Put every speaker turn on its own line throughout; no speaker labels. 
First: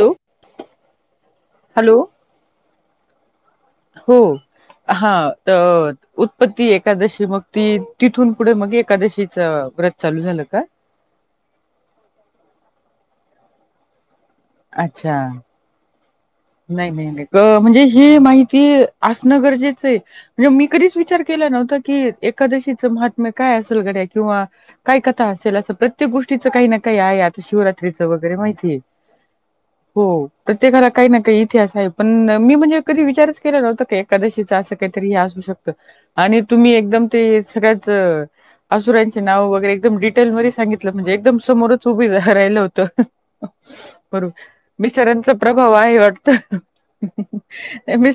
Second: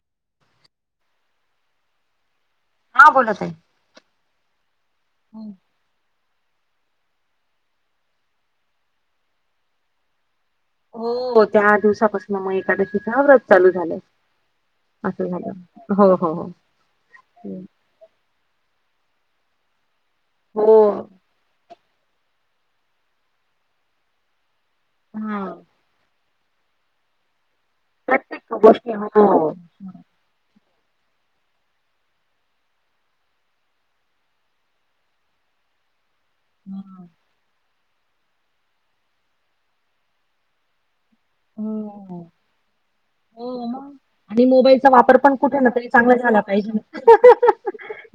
Hello hello!
हा बोला ताई.
हो हा तर. उत्पत्ती एकादशी मग ती तिथून पुढे मग एकादशीच व्रत चालू झालं का?
हो त्या दिवसापासून मग एकादशीचा व्रत चालू झालंय असं झालं. हो हो हो
नाय नाय गं ही माहिती असणं गरजेचं हाय म्हणजे मी
हो
कधीच विचार केला नव्हता की एकादशीचं महात्म्य काय असेल गड्या किंवा काय कथा
हा
असेल असं. प्रत्येक गोष्टीच काही ना काही आहे, आता शिवरात्रीच वगैरे
प्रत्येक
माहितीये
गोष्टी हो. हो
हो प्रत्येक घरात काही ना काही इतिहास आहे पण मी म्हणजे कधी विचारच केला नव्हत की एकादशीच असं काहीतरी हे असू शकत. आणि तुम्ही एकदम ते सगळ्यांत. चं असुरांची नावं वगैरे एकदम डिटेल मधे सांगितलं म्हणजे एकदम समोरच उभी
हो
राहील होत,
मग
वरून
आणि मोबाईलचा वापर
बिचाऱ्यांचं
पण कुठे ना
हो
तरी
आहे
चांगला झाला
वाटतं.
पाहिजे.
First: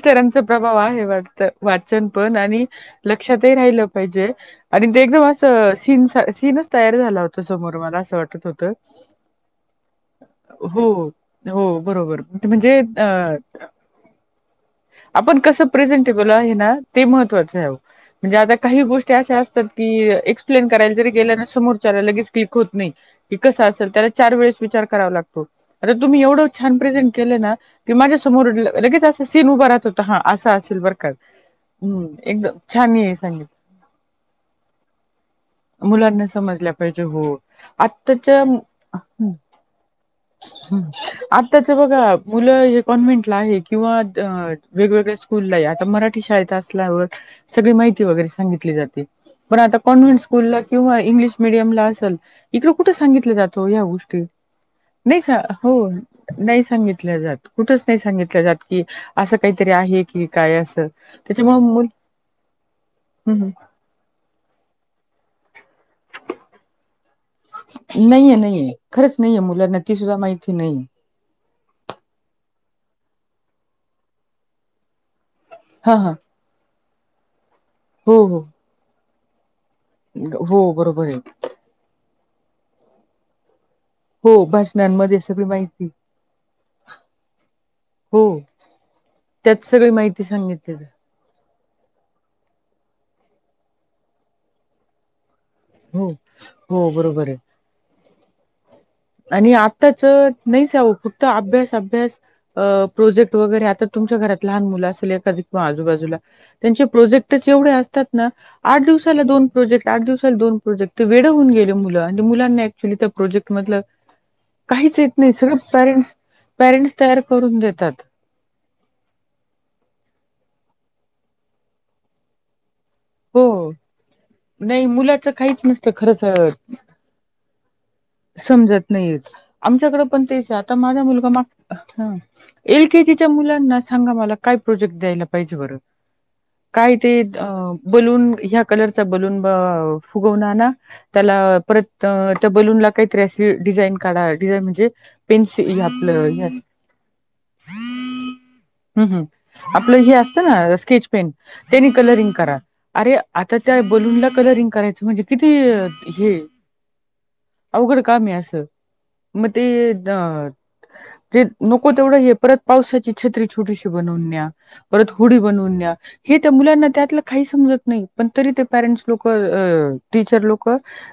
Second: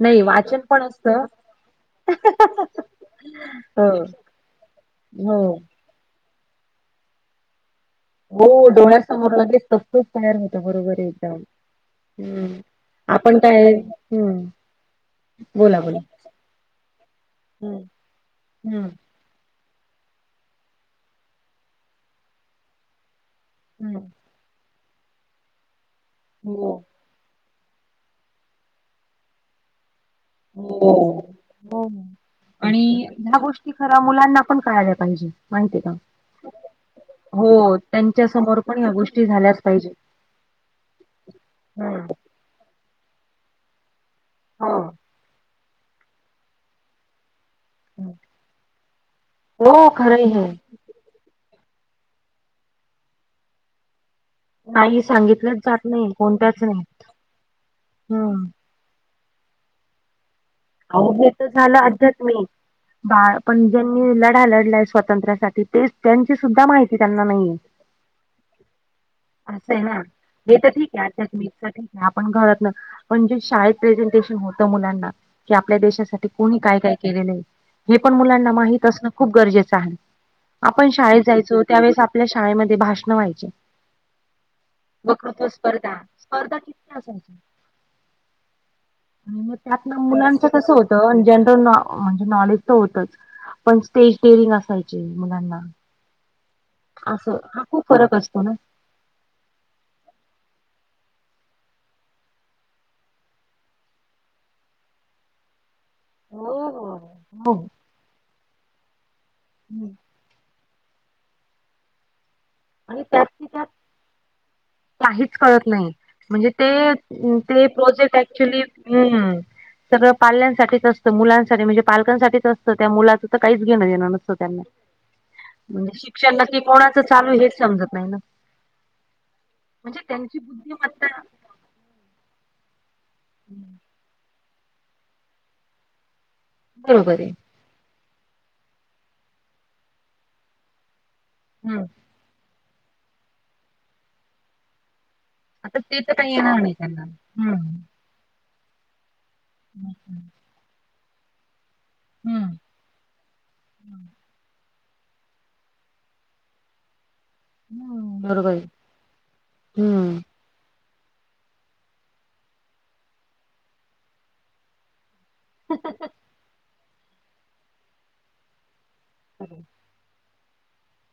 नाही वाचन
प्रभाव
पण
आहे
असतं
वाटत. वाचन पण आणि लक्षातही
अ
राहिलं पाहिजे आणि ते एकदम
हो
अस सीन् सीनच तयार झाला होता समोरून असा.
हो डोळ्यासमोर लगेच तसंच तयार होत
हो
बरोबर एकदम.
हो बरोबर
हम्
म्हणजे अ
आपण काय हम्म,
आपण कसं
बोला बोला.
प्रेझेंटेबल आहे आहे ना, ते महत्वाचं आहे ओ
हम्म
म्हणजे आता काही
हम्म
गोष्टी. त्या अशा असतात की ऐक्सप्लेन करायला जरी गेलना तरी समोरच्याला लगेच क्लीक होत नाही. की कसं असेल
हम्म
त्याला चार वेळेस विचार करावा लागतो. आता तुम्ही एवढं
हो
छान प्रेझेंट केलं ना की माझ्या समोर लगेच असं सीन उभा राहतो. हा असं असेल बरका
हो. हो ना.
हम्म एकद
आणि
छान आहे
ह्या
संगीत.
गोष्टी खरा मुलांना पण कळायला पाहिजे माहितीय का?
मुलांना समजल्या पाहिजे हो
त्यांच्या
आत्ताच्या
समोर पण ह्या गोष्टी झाल्याच पाहिजे.
ह आताच्या बघा
हम्म.
मुलं हे कॉन्व्हेंटला आहे किंवा
हो
वेगवेगळ्या स्कूलला आहे आता मराठी शाळेत असं लावत सगळी माहिती वगैरे सांगितली जाते पण आता
हो
कॉन्व्हेंट
खरंय हे
स्कुलला किंवा इंग्लिश मिडियम ला असल इकड कुठे सांगितलं जातो ह्या गोष्टी? नाही सा
सांगितलंच
हो
जात नाही कोणत्याच
नाही सांगितल्या जात कुठच नाही सांगितलं
हम्म.
जात की असं काहीतरी आहे की काय असं
अहो हे तर
त्याच्यामुळे
झालं
मुल
अध्यात्मी
हं,
बाळ
हं.
पण ज्यांनी लढा लढलाय स्वातंत्र्यासाठी तेच त्यांची सुद्धा माहिती त्यांना नाहीये.
नहीये नहीये खरंच नहीये मुलांना ती सुद्धा माहिती नहीये.
त्यातच मी आपण घरात न पण जे शाळेत प्रेझेंटेशन होत मुलांना कि आपल्या
हा हा
देशासाठी कोणी काय काय केलेलंय हे पण
हो हो
मुलांना माहीत असणं खूप गरजेचं आहे.
हो
आपण
बरोबर आहे
शाळेत जायचो त्यावेेळेस आपल्या शाळेमध्ये भाषणं व्हायची.
हो भाषणांमध्ये सगळी
वकृत्व
माहिती
स्पर्धा, स्पर्धा किती असायच्या?
हो
आणि मग त्यात
सगळी
न
माहिती
मुलांच कसं
सांगितली
होतं जनरल नॉ म्हणजे नॉलेज तर होतच पण स्टेज डेरींग असायची मुलांना.
हो. हो बरोबर आहे
असं हा खूप फरक असतो ना.
आणि आत्ताच नाहीच आवं कुठ अभ्यास अभ्यास अ प्रोजेक्ट वगैरे आता तुमच्या घरात लहान मुलं असेल एखादी किवा आजूबाजूला
हो
त्यांचे
हो
प्रोजेक्टच
हो
एवढे असतात ना आठ दिवसाला दोन प्रोजेक्ट,
हम्म.
आठ दिवसाला ला दोन प्रोजेक्ट ते वेड होऊन गेले मुलं आणि मुलांना ऍक्च्युली
आणि
त्या
त्यात
प्रोजेक्ट
त्यात
मधलं येत नाही
काहीच
सगळं
कळत नाही
पॅरेंट्स
म्हणजे ते
पॅरेंट्स तयार करून
ते
देतात
प्रोजेक्ट ऍक्च्युली हम्म सगळं पाल्यांसाठीच असतं मुलांसाठी म्हणजे पालकांसाठीच असतं त्या मुला त्याच
हो
काहीच घेण देण नसत त्यांना
नाही मुलाचं काहीच नसतं
म्ह शिक्षण
खरंच
नक्की कोणा च चालू हेच समजत नाही ना.
समजत नाहीेयेत
म्हणजे
आमच्याकडे पण
त्यांची
तेच आता माझा
बुद्धिमत्ता
मुलगा माग एल केजीच्या मुलांना सांगा मला काय प्रोजेक्ट द्यायला पाहिजे बरं? काय
बरोबर
ते
आहे
बलून ह्या कलरचा बलून अ फुगऊन आना त्याला परत
हम्म
त्या बलूनला काहीतरी अशी डिझाईन काढा डिझाईन म्हणजे
आता
पेन्सि
ते तर
आपलं
काही
ह्याच
येणार नाही त्यांना हम्म
हम्म हम्म आपलं हे असतं ना स्केच पेन त्यांनी कलरिंग
हम्म
करा अरे आता त्या बलून ला कलरिंग करायचं म्हणजे किती हेय अवघड
हम्म
काम आहे
बरोबर
असं मग ते
हम्म
अ तेे नको तेवढा हे परत पावसाची छत्री छोटीशी बनवून न्या परत होडी बनवून न्या हे त्या मुलांना त्यातलं काही समजत नाही पण तरी ते पेरेंट्स लोकं अ टीचर लोक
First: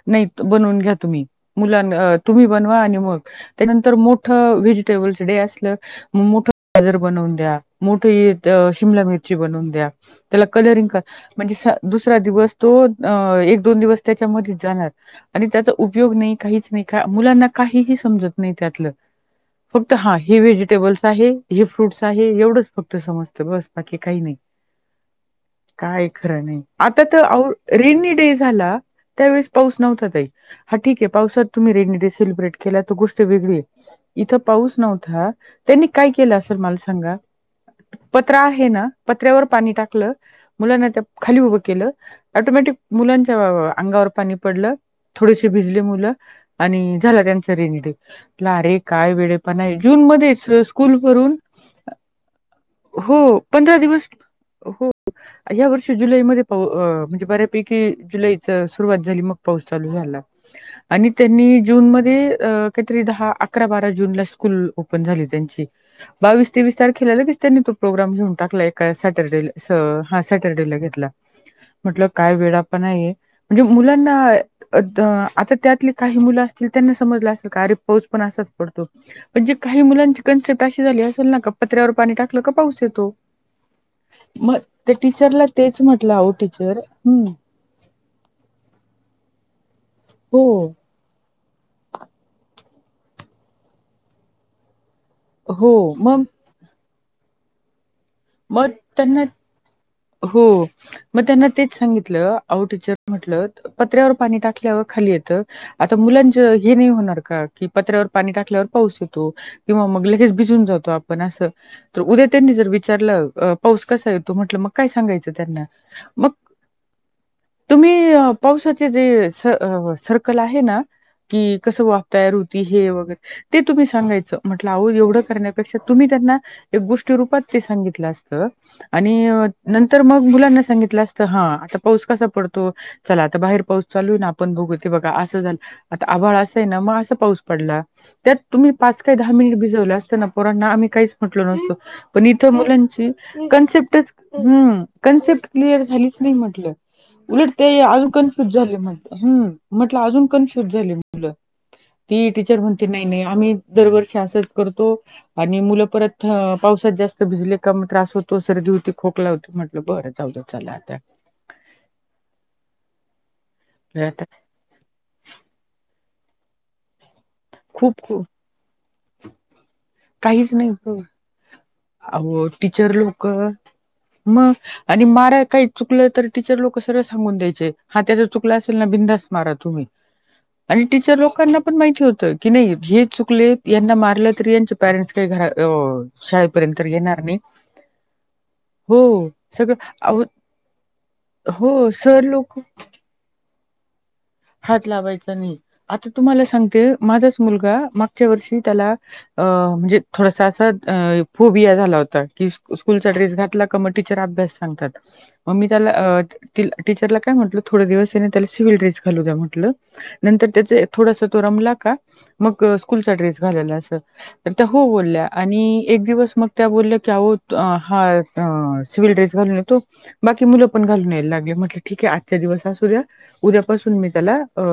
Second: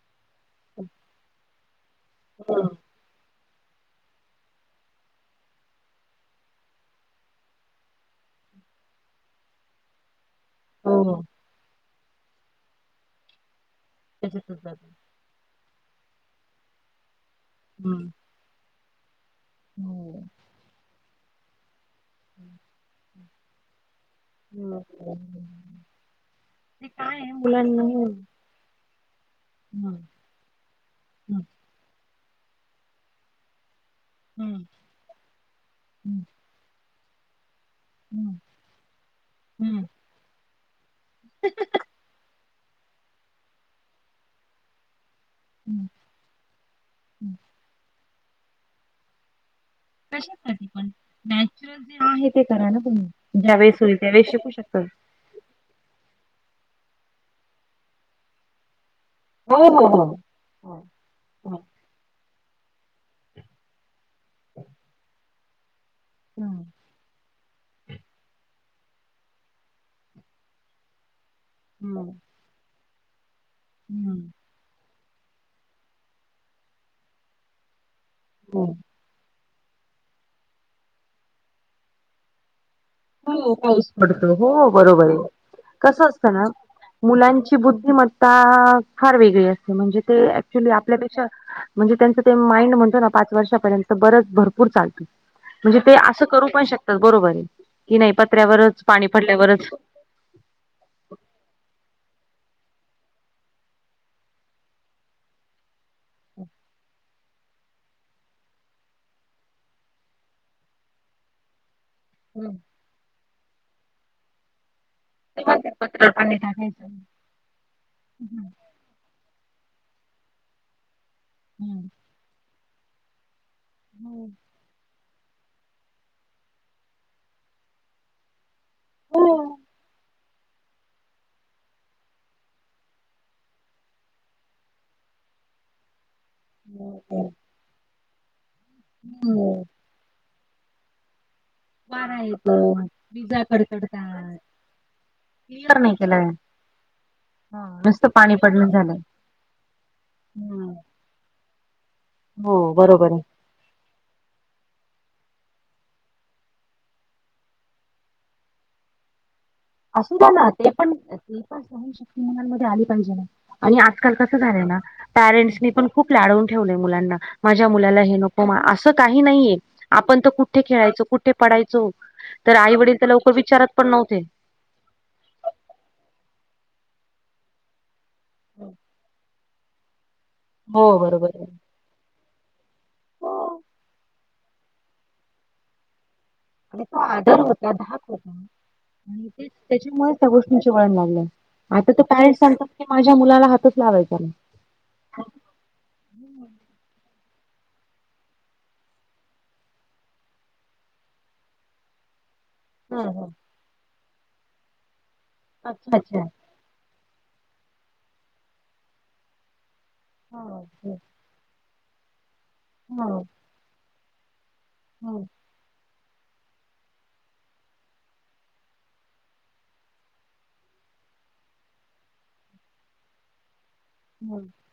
नाही बनवून घ्या तुम्ही मुलांन तुम्ही
हो
बनवा आणि मग त्यानंतर मोठ व्हेजिटेबल्स डे असल्यावर मग मोठं गाजर बनवून द्या, मोठ हे अ शिमला मिरची बनवून द्या. त्याला कलरिंग कर
हो
म्हणजे दुसरा दिवस तो एक दोन दिवस
त्याच्यातच
त्याच्यामध्येच
जात
जाणार आणि त्याचा उपयोग नाही, काहीच नाही, का मुलांना काहीही
हम्म
समजत नाही त्यातलं, फक्त हा
हम्म
हे व्हेजिटेबल्स आहे हे फ्रूटस हा हे एवढंच फक्त समजत बस बाकी काही नाही. काय खरं नाही.
ते
आता
काय
तर
आहे
अहो
मुलांना
रेनी
हम्म
[unintelligible] झाला त्यावेळेस पाऊस नव्हता
हम्म
काही. हा ठीके पावसात तुम्ही रेनी डे सेलिब्रेट केला तर गोष्ट वेगळी आहे इथं
हं,
पाऊस नव्हता. त्यांनी काय
हं,
केलं असेल मला सांगा,
हं,
पत्रा आहे ना पत्र्यावर पाणी
हं,
टाकलं मुलांना त्या खाली उभं केलं, ऑटोमॅटिक मुलांच्या अंगावर पाणी पडलं. ती भिजली
हं,
मुलं आणि झाला
हं.
त्यांचा रेनी डे अरे काय वेडेपणा. आहे जून मध्येच
कशासाठी पण
स्कूल भरून
नॅचरल जे आहे ते करा ना तुम्ही.
हो पंधरा
ज्यावेेळेस होई
दिवस
त्यावेळेस होऊ शकतात.
हो या वर्षी जुलैमध्ये पाऊ म्हणजे बऱ्यापैकी जुलैची सुरुवात झाली मग.
हो,
पाऊस
हो,
चालू
हो,
झाला
हो,
आणि त्यांनी
हो.
ज्यो जुन मध्ये अ काहीतरी दहा अकरा बारा जूनला स्कूल ओपन झाली त्यांची, बावीस
हं,
तेवीस तारखेला लगेच त्यांनी तो प्रोग्राम घेऊन टाकला. एका सॅटरडे हा सॅटरडेला घेतला. म्हटलं
हं,
काय वेडापणा आहे. म्हणजे मुलांना
हं.
तर आता त्यातले काही मुलं असतील त्यांना समजलं असेल का अरे पाऊस पण असाच
हो,
पडतो. म्हणजे काही मुलांची कन्सेप्ट अशी झाली असेल ना का पत्र्यावर पाणी टाकलं का पाऊस येतो.
हो पाऊस पडतो.
मग
हो
त्या
बरोबर
टीचरला तेच
कसं
म्हटलं अहो
असतं ना
टीचर हम्म.
मुलांची बुद्धिमत्ता फार वेगळी असते, म्हणजे ते
हो,
ऍक्च्युली ‌ आपल्यापेक्षा म्हणजे त्यांचं ते माइंड म्हणतो ना पाच वर्षापर्यंत बरच भरपूर चालतो. म्हणजे
हो
ते
मग
असं करू पण शकतात. बरोबर आहे की नाही.
मग
पत्र्यावरच पाणी
त्यांना
पडल्यावरच
हो मग त्यांना तेच सांगितलं आहो टीचर म्हटलं पत्र्यावर पाणी टाकल्यावर खाली येतं. आता मुलांच हे नाही होणार का? कि पत्र्यावर पाणी टाकल्यावर पाऊस येतो किंवा मग लगेच भिजून जातो आपण असं. तर उद्या
हं,
त्यांनी जर विचारला पाऊस कसा येतो म्हटलं मग काय सांगायचं.
पत्र
मग
पाणी टाकायचं
तुम्ही पावसात. जी सर्कल आहे ना, की कस
हम्म.
वाफ तयार होती हे वगैरे ते तुम्ही सांगायचं म्हटलं आहो एवढं करण्यापेक्षा तुम्ही त्यांना एक गोष्टी रूपात ते सांगितलं असतं. आणि
हो
नंतर मग मुलांना सांगितलं असतं हा, आता पाऊस कसा पडतो. चला आता बाहेर पाऊस चालू आहे ना, आपण बघू ते बघा असं झालं आता आभळ मग असा पाऊस पडला त्यात तुम्ही पाच काय दहा मिनिट भिजवलं असताना, पोरांना आम्ही काहीच म्हटलो नसतो.
वारा
पण इथं
येतो
मुलांची
विजा
कन्सेप्टच
कडकडतात
ह कन्सेप्ट क्लिअर झालीच नाही म्हटलं. उलट ते
नुसतं
अजून
पाणी
कन्फ्युज
पडण
झाले,
झालंय
हम्म म्हटलं अजून कन्फ्युज झाले म्हटलं. ती
हो
टीचर म्हणते नाही
बरोबर आहे.
नाही आम्ही. दरवर्षी असच करतो आणि मुलं परत पावसात जास्त ते भिजले का मग त्रास होतो. सर्दी होते खोकला होतो मग
असू दे ना ते पण ती सहशक्ती मुलांमध्ये आली पाहिजे ना. आणि
तर
आजकाल
आता
कसं झालंय ना पेरेंट्स ने पण खूप लाडवून ठेवले मुलांना. माझ्या मुलाला
खूप
हे
खूप
नको, असं काही नाहीये‌. आपण तर
काहीच
कुठे
नाही ब-
खेळायचं कुठे पडायचं
अहो
तर आई
टीचर
वडील तर
लोक
लवकर विचारत पण नव्हते.
मग आणि मारा आहे काही चुकलं तर तिचे लोक सरळ सांगून द्यायचे हा त्याचं चुकलं तर बिनधास्त मारा तुम्ही, आणि
हो
टीचर
बरोबर आहे
लोकांना पण माहिती होतं, की नाही हे चुकले यांना मारलं तरी त्यांचे पेरेंट्स काय घरात अ शाळेत
[unintelligible] तेच
हो, सगळं
त्याच्यामुळे
अहो
त्या गोष्टींचं वळण लागलंय
हो
आता तर
सर
काय
लोक
सांगतात की नाही माझ्या मुलाला हातच लावायचा नाय.
हात लावायचा नाही आता तुम्हाला सांगते माझाच मुलगा मागच्या वर्षी त्याला अ म्हणजे थोडसं असं अ फोबिया झाला होता की
हा
स्कूलचा
हा.
ड्रेस घातला का म टीचर अभ्यास सांगतात मग मी त्याला
अच्छा. अच्छा
अ टी तिल टीचरला काय म्हटलं थोडे दिवस ह्याने त्याला सिबिल ड्रेस घालू द्या म्हटलं नंतर
हा
त्याचे
तेच.
थोडसं तो रमला का मग
हा
स्कूलचा
हा
ड्रेस घालेल असं तर त्या हो
हा
बोलल्या. आणि एक दिवस मग त्या बोलल्या की आहो तो हा अ सिबिल ड्रेस घालून येतो बाकी मुलं पण घालून यायला लागली म्हटलं ठीक आहे आजचा दिवस असू द्या उद्या पासून मी त्याला
हम्म.
अ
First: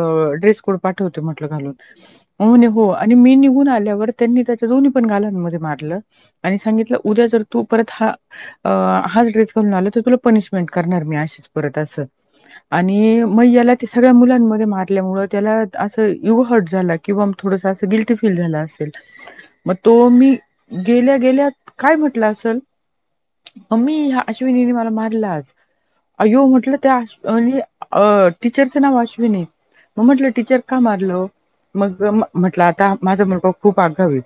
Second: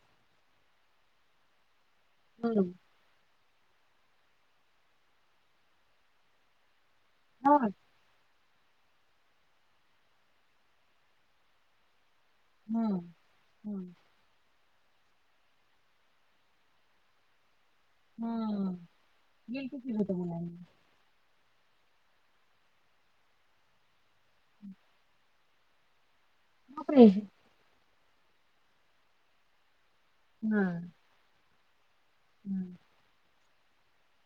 ड्रेस कोड पाठवतो म्हटलं घालून ओ म्हणे हो आणि मी निघून आल्यावर त्यांनी त्याच्या दोन्हीपण गालां मध्ये मारलं आणि सांगितलं उद्या जर
हा.
तू परत हा अ हाच ड्रेस घालून तर तुला पनिशमेंट करणार मी अशीच परत असं.
हा
आणि म याला
हा
त्या मुलांमध्ये मारल्यामुळे त्याला असं इगो हर्ट झाला किंवा मग थोडसं गिल्ट टी फील झालं असेल म तो
केलं होतं
मी
मुलांनी.
गेल्या गेल्या काय म्हटला असेल मम्मी ह्या अश्विनीने मला मारलं आज अइयो म्हटलं त्या
बापरे!
अले अ टीचरचा नाव अश्विनी मग म्हटलं टीचर का मारलं मग म म्हटलं आ का माझा मुलगा खूप आगाव आहे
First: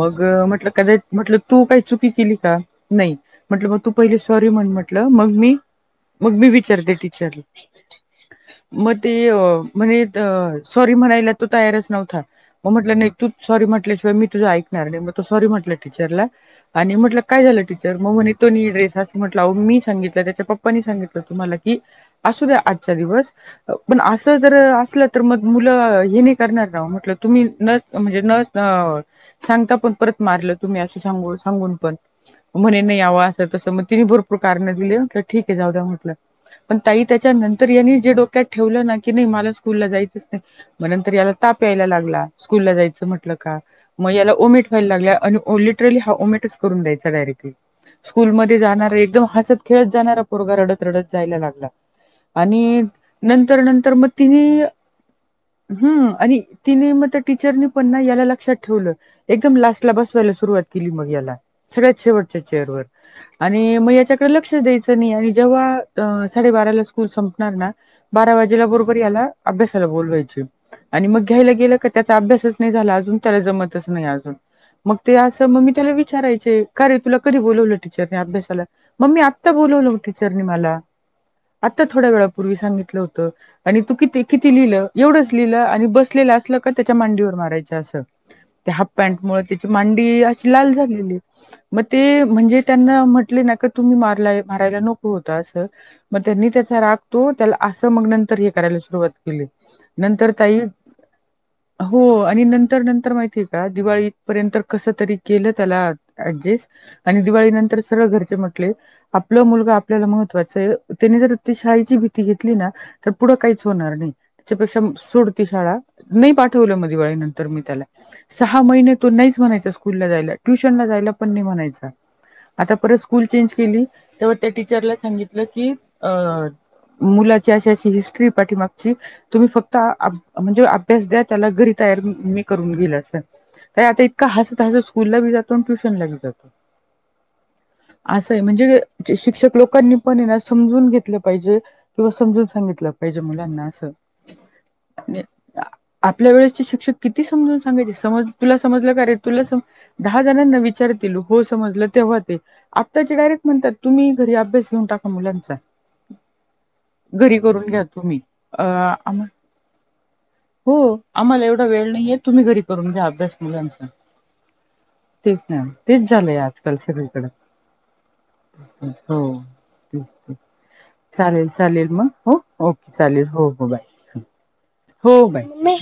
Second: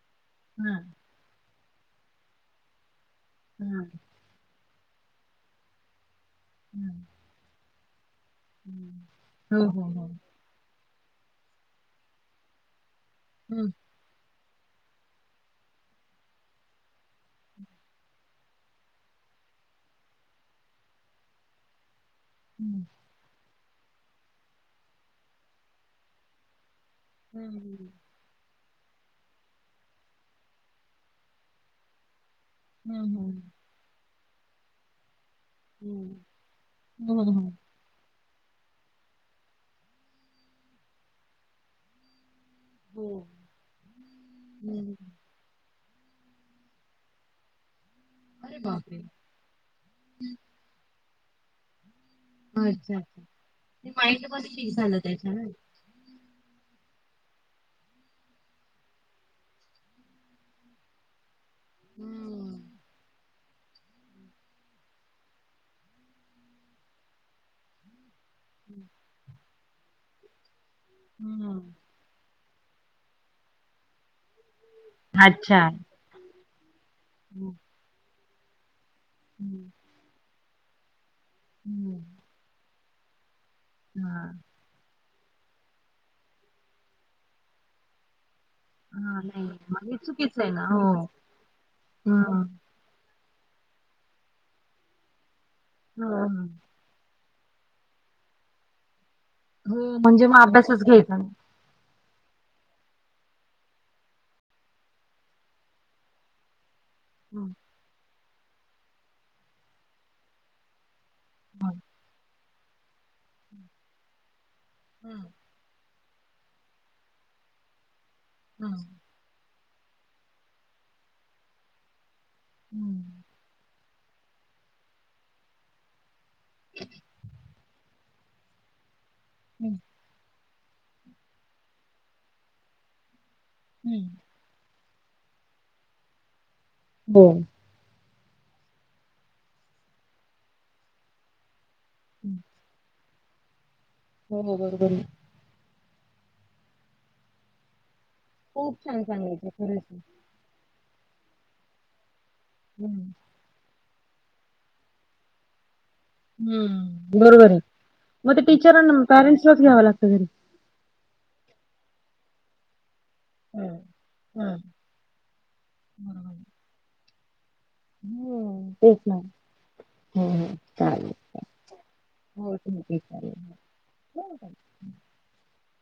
मग
हा
म्हटलं [unintelligible] म्हटलं तू काही चुकी केली का नाही म्हटलं मग
हा.
तू पहिली सॉरी म्हण म्हटलं मग मी मग मी विचारते टीचरला. म ती अ
हो हो
म्हणे
हो.
तर सॉरी म्हणायला तो तयारच नव्हता म म्हटलं नाही तूच सॉरी
हम्म.
म्हटल्याशिवाय मी तुझं ऐकणार नाही म तो सॉरी म्हटला टीचरला आणि म्हटलं काय झालं टीचर मग म्हणे तो नी ड्रेस असं म्हटलं हो मी सांगितलं त्याच्या पप पाने हे सांगितलं तुम्हाला की असू द्या
हम्म.
आजच्या दिवस पण असं जर असलं तर मग मुलं हे नाही करणार काय हो म्हटलं तुम्ही
हम्म
नथ म्हणजे नस अ हो सांगता पण परत मारलं तुम्ही असं सांगून-सांगून पण म्हणे नाय आव
हम्म.
असं तसं म तिने भरपूर कारणे दिलेय क ठीक आहे जाऊ द्या म्हटलं
हम्म.
पण ताई
हम्म हम्म.
त्याच्यानं
हम्म
तर याने जे डोक्यात ठेवलं नाही की मला स्कूल ला जायचं नाही म नंतर याला ताप यायला लागला स्कूल ला जायचं
हो.
म्हटलं का मग याला ओमिट व्हाय
हम्म.
लागल्या आणि ओलीट लिटरली हा ओमेटच करून द्यायचा डायरेक्टली स्कूलमध्ये
अरे बापरे!
जाणारे एकदम हसत खेळत जाणारा पोरगा रडत-रडत जायला लागला. आणि
अच्छा
नंतर
ते माहीला पण [unintelligible] आला त्याच्यानं.
हां आणि तिने मग त्या टीचर ने पण ना याला लक्षात ठेवलं. एकदम लास्टला बसवायला सुरुवात केली मग याला सगळ्यात शेवटच्या
हम्म.
चेअरवर. आणि म याच्याकडे लक्षच द्यायचं नाही आणि जेव्हा अ साडे बाराला स्कूल संपणार ना बारा वाजेला बरोबर याला अभ्यासाला बोलवायचा आणि मग घ्यायला
हम्म
गेलं क त्याचा अभ्यासच नाही झाला अजून त्याला जमतच नाही अजून मग ते असं
अच्छा.
मग मी त्याला विचारायचे का रे तुला कधी
हम्म.
बोलवलं टीचरने अभ्यासाला मम्मी आत्ता
हम्म.
बोलवलो टीचरने मला आता
हम्म
थोड्या वेळापूर्वी सांगितलं होतं आणि तू
हा.
किती किती लिहिलं एवढंच लिहिलं आणि बसलेलं असलं का त्याच्या मांडीवर मारायचं असं त्या हाफ पॅन्ट
हा
मुळ
नाही
तीची
मग हे
मांडी
चुकीचं आहे
अशी
ना
लाल
हो
झालेली, मग ते
हम्म
म्हणजे त्यांना म्हटले ना का तुम्ही मारला मारायला नको होत अस
हम्म
त्यांनी त्याचा राग तो त्याला असं मग नंतर हे करायला सुरुवात
हो म्हणजे
नंतर
मग
ताई
अभ्यासच घ्यायचा नाही.
हो आणि नंतर नंतर माहितीय का दिवाळी पर्यंत कस तरी केलं त्याला ऍडजेस्ट, आणि दिवाळी
हम्म
नंतर सरळ घरचे म्हटले आपलं मुलग आपल्याला महत्त्वाच त्यांनी जर ती शाळेची भीती घेतली ना पुढं काहीच होणार नाही त्याच्या पेक्षा
हम्म
सोड ती शाळा, नाही पाठवलं मग दिवाळी नंतर मी त्याला, सहा महिने तो नहीच म्हणायचा स्कूलला जायला, ट्युशन ला जायला पण नाही म्हणायचा. आता परत
हम्म.
स्कूल चेंज केली, तेव्हा त्या टीचरला सांगितलं की अ मुला अशी अशी हिस्ट्री ये पाठीमागची, तुम्ही फक्त
हम्म.
आ म्हणजे अभ्यास द्या त्याला घरी तयार मी करून घेईल अस, ताई आता
हम्म.
इतका हसत हसत स्कूलला बी जातो आणि ट्युशन ला बी जातो.
हो.
आस ये, म्हणजे शिक्षक लोकांनी पण हेना समजून घेतलं पाहिजे किंवा समजून सांगितलं पाहिजे मुलांना असं.
हो बरोबर बरोबर.
आपल्या वेळेसचे शिक्षक किती समजून सांगायचे समज तुला
खूप
समजलं
छान
का रे तुल
सांगायचं
सम
खरंच आहे.
दहा जणांना विचार तील हो समजलं तेव्हा ते आत्ता
हम्म
चे डायरेक्ट म्हणतात तुम्ही घरी अभ्यास घेऊन टाका मुलांचा.
हम्
घरी
बरोबर ये,
करून घ्या तुम्ही
मग ते
अ
टीचरांना
आम
पॅरेंसलाच घ्याव लागत घरी.
हो आम्हाला एवढा वेळ नाहीये तुम्ही घरी करून घ्या अभ्यास
हम्म
मुलांचा. तेच ना, तेच झालंय
हम्म.
आजकाल सगळीकड
बरोबर आहे. हम्म. तेच ना
हो.
हो हो
चालेल चालेल म हो ओके चालेल हो हो बाय.
[inaudible]
हो बाय.